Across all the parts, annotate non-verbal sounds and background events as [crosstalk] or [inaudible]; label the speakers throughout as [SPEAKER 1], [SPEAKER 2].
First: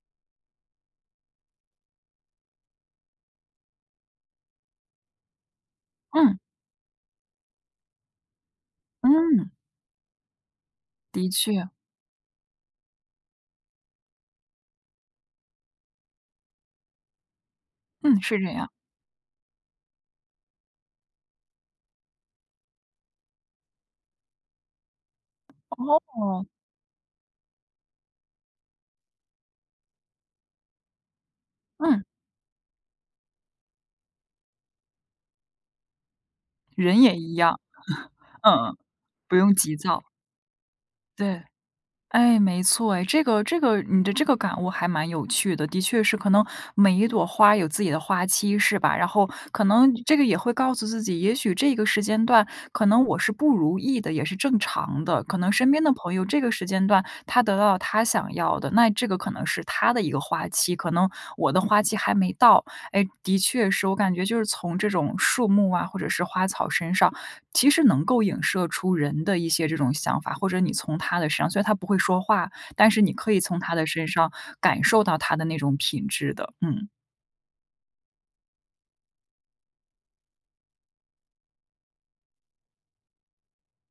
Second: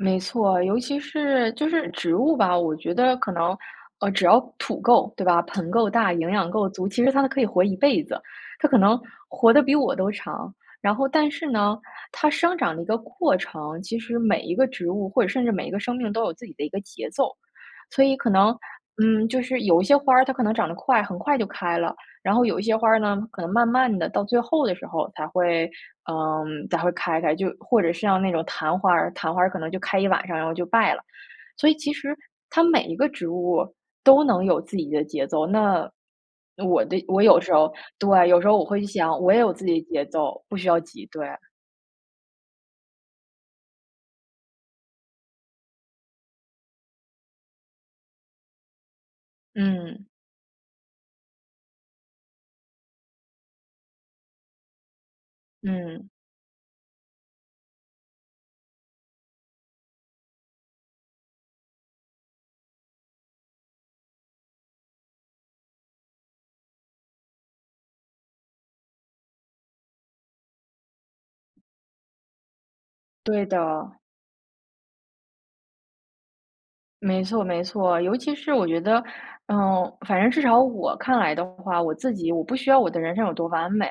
[SPEAKER 1] 没错，尤其是就是植物吧，我觉得可能，呃，只要土够，对吧？盆够大、营
[SPEAKER 2] 嗯。
[SPEAKER 1] 养够足，其实它可以活一辈子，它可能
[SPEAKER 2] 嗯。
[SPEAKER 1] 活得比我都长。然后
[SPEAKER 2] 的
[SPEAKER 1] 但是
[SPEAKER 2] 确。
[SPEAKER 1] 呢，它生长的一个过程，其实每一个植物或者甚至每一个生命都有自己的一个节奏。所以
[SPEAKER 2] 嗯，
[SPEAKER 1] 可
[SPEAKER 2] 是这
[SPEAKER 1] 能，
[SPEAKER 2] 样。
[SPEAKER 1] 嗯，就是有一些花儿，它可能长得快很快就开了。然后有一些花儿呢，可能慢慢地到最后的时候才会，
[SPEAKER 2] 哦。
[SPEAKER 1] 嗯，才会开开。就或者是像那种昙花儿，昙花儿可能就开一晚上然后就败了。所以其
[SPEAKER 2] 嗯。
[SPEAKER 1] 实它每一个植物，都能有自己的节奏。那我的
[SPEAKER 2] 人也
[SPEAKER 1] 我
[SPEAKER 2] 一
[SPEAKER 1] 有时
[SPEAKER 2] 样。
[SPEAKER 1] 候对，
[SPEAKER 2] [laughs]
[SPEAKER 1] 有时候我
[SPEAKER 2] 嗯，
[SPEAKER 1] 会想我
[SPEAKER 2] 不
[SPEAKER 1] 也有
[SPEAKER 2] 用
[SPEAKER 1] 自
[SPEAKER 2] 急
[SPEAKER 1] 己的
[SPEAKER 2] 躁。
[SPEAKER 1] 节奏，不需要急，对。
[SPEAKER 2] 对，哎，没错哎。这个这个你的这个感悟还蛮有趣的，的确是。可能每一朵花有自己的花期，是吧？然后可能
[SPEAKER 1] 嗯。
[SPEAKER 2] 这个也会告诉自己，也许这个时间段，可能我是不如意的，也是正常的。可能身边的
[SPEAKER 1] 嗯。
[SPEAKER 2] 朋友这个时间段，他得到了他想要的。那这个可能是他的一个花期，可能我的花期还没到。哎，的确是，我感觉就是从这种树木啊，或者是花草身上，其实能够影射出人的一些这种想法。或者你从它的身上虽然它不会说话，但是你可以
[SPEAKER 1] 对
[SPEAKER 2] 从它的
[SPEAKER 1] 的。
[SPEAKER 2] 身上感受到它的那种品质的。嗯。
[SPEAKER 1] 没错没错。尤其是我觉得，嗯，反正至少我看来的话，我自己我不需要我的人生有多完美，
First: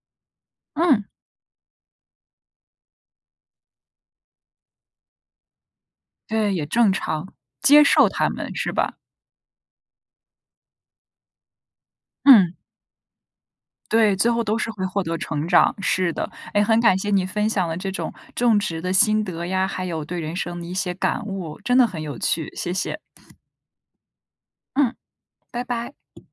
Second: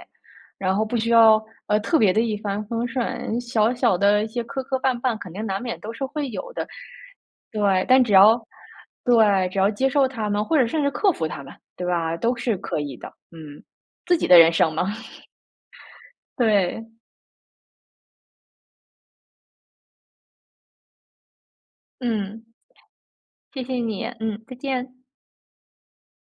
[SPEAKER 1] 然后不
[SPEAKER 2] 嗯。
[SPEAKER 1] 需要，呃，特别地一帆风顺。小小的一些磕磕绊绊，肯定难免都是会有
[SPEAKER 2] 对，也
[SPEAKER 1] 的。
[SPEAKER 2] 正常，接
[SPEAKER 1] 对，但
[SPEAKER 2] 受
[SPEAKER 1] 只
[SPEAKER 2] 它
[SPEAKER 1] 要
[SPEAKER 2] 们，是吧？
[SPEAKER 1] 对，只要接受它们，或者甚至克服它们，对吧？都
[SPEAKER 2] 嗯。
[SPEAKER 1] 是可以的。嗯。
[SPEAKER 2] 对，
[SPEAKER 1] 自己
[SPEAKER 2] 最
[SPEAKER 1] 的
[SPEAKER 2] 后
[SPEAKER 1] 人
[SPEAKER 2] 都是
[SPEAKER 1] 生
[SPEAKER 2] 会
[SPEAKER 1] 嘛。
[SPEAKER 2] 获得
[SPEAKER 1] [laughs]
[SPEAKER 2] 成长，是的。诶，很感
[SPEAKER 1] 对。
[SPEAKER 2] 谢你分享了这种种植的心得呀，还有对人生的一些感悟。真的很有
[SPEAKER 1] 嗯。
[SPEAKER 2] 趣，谢谢。
[SPEAKER 1] 谢谢你，嗯，再
[SPEAKER 2] 嗯，
[SPEAKER 1] 见。
[SPEAKER 2] 拜拜。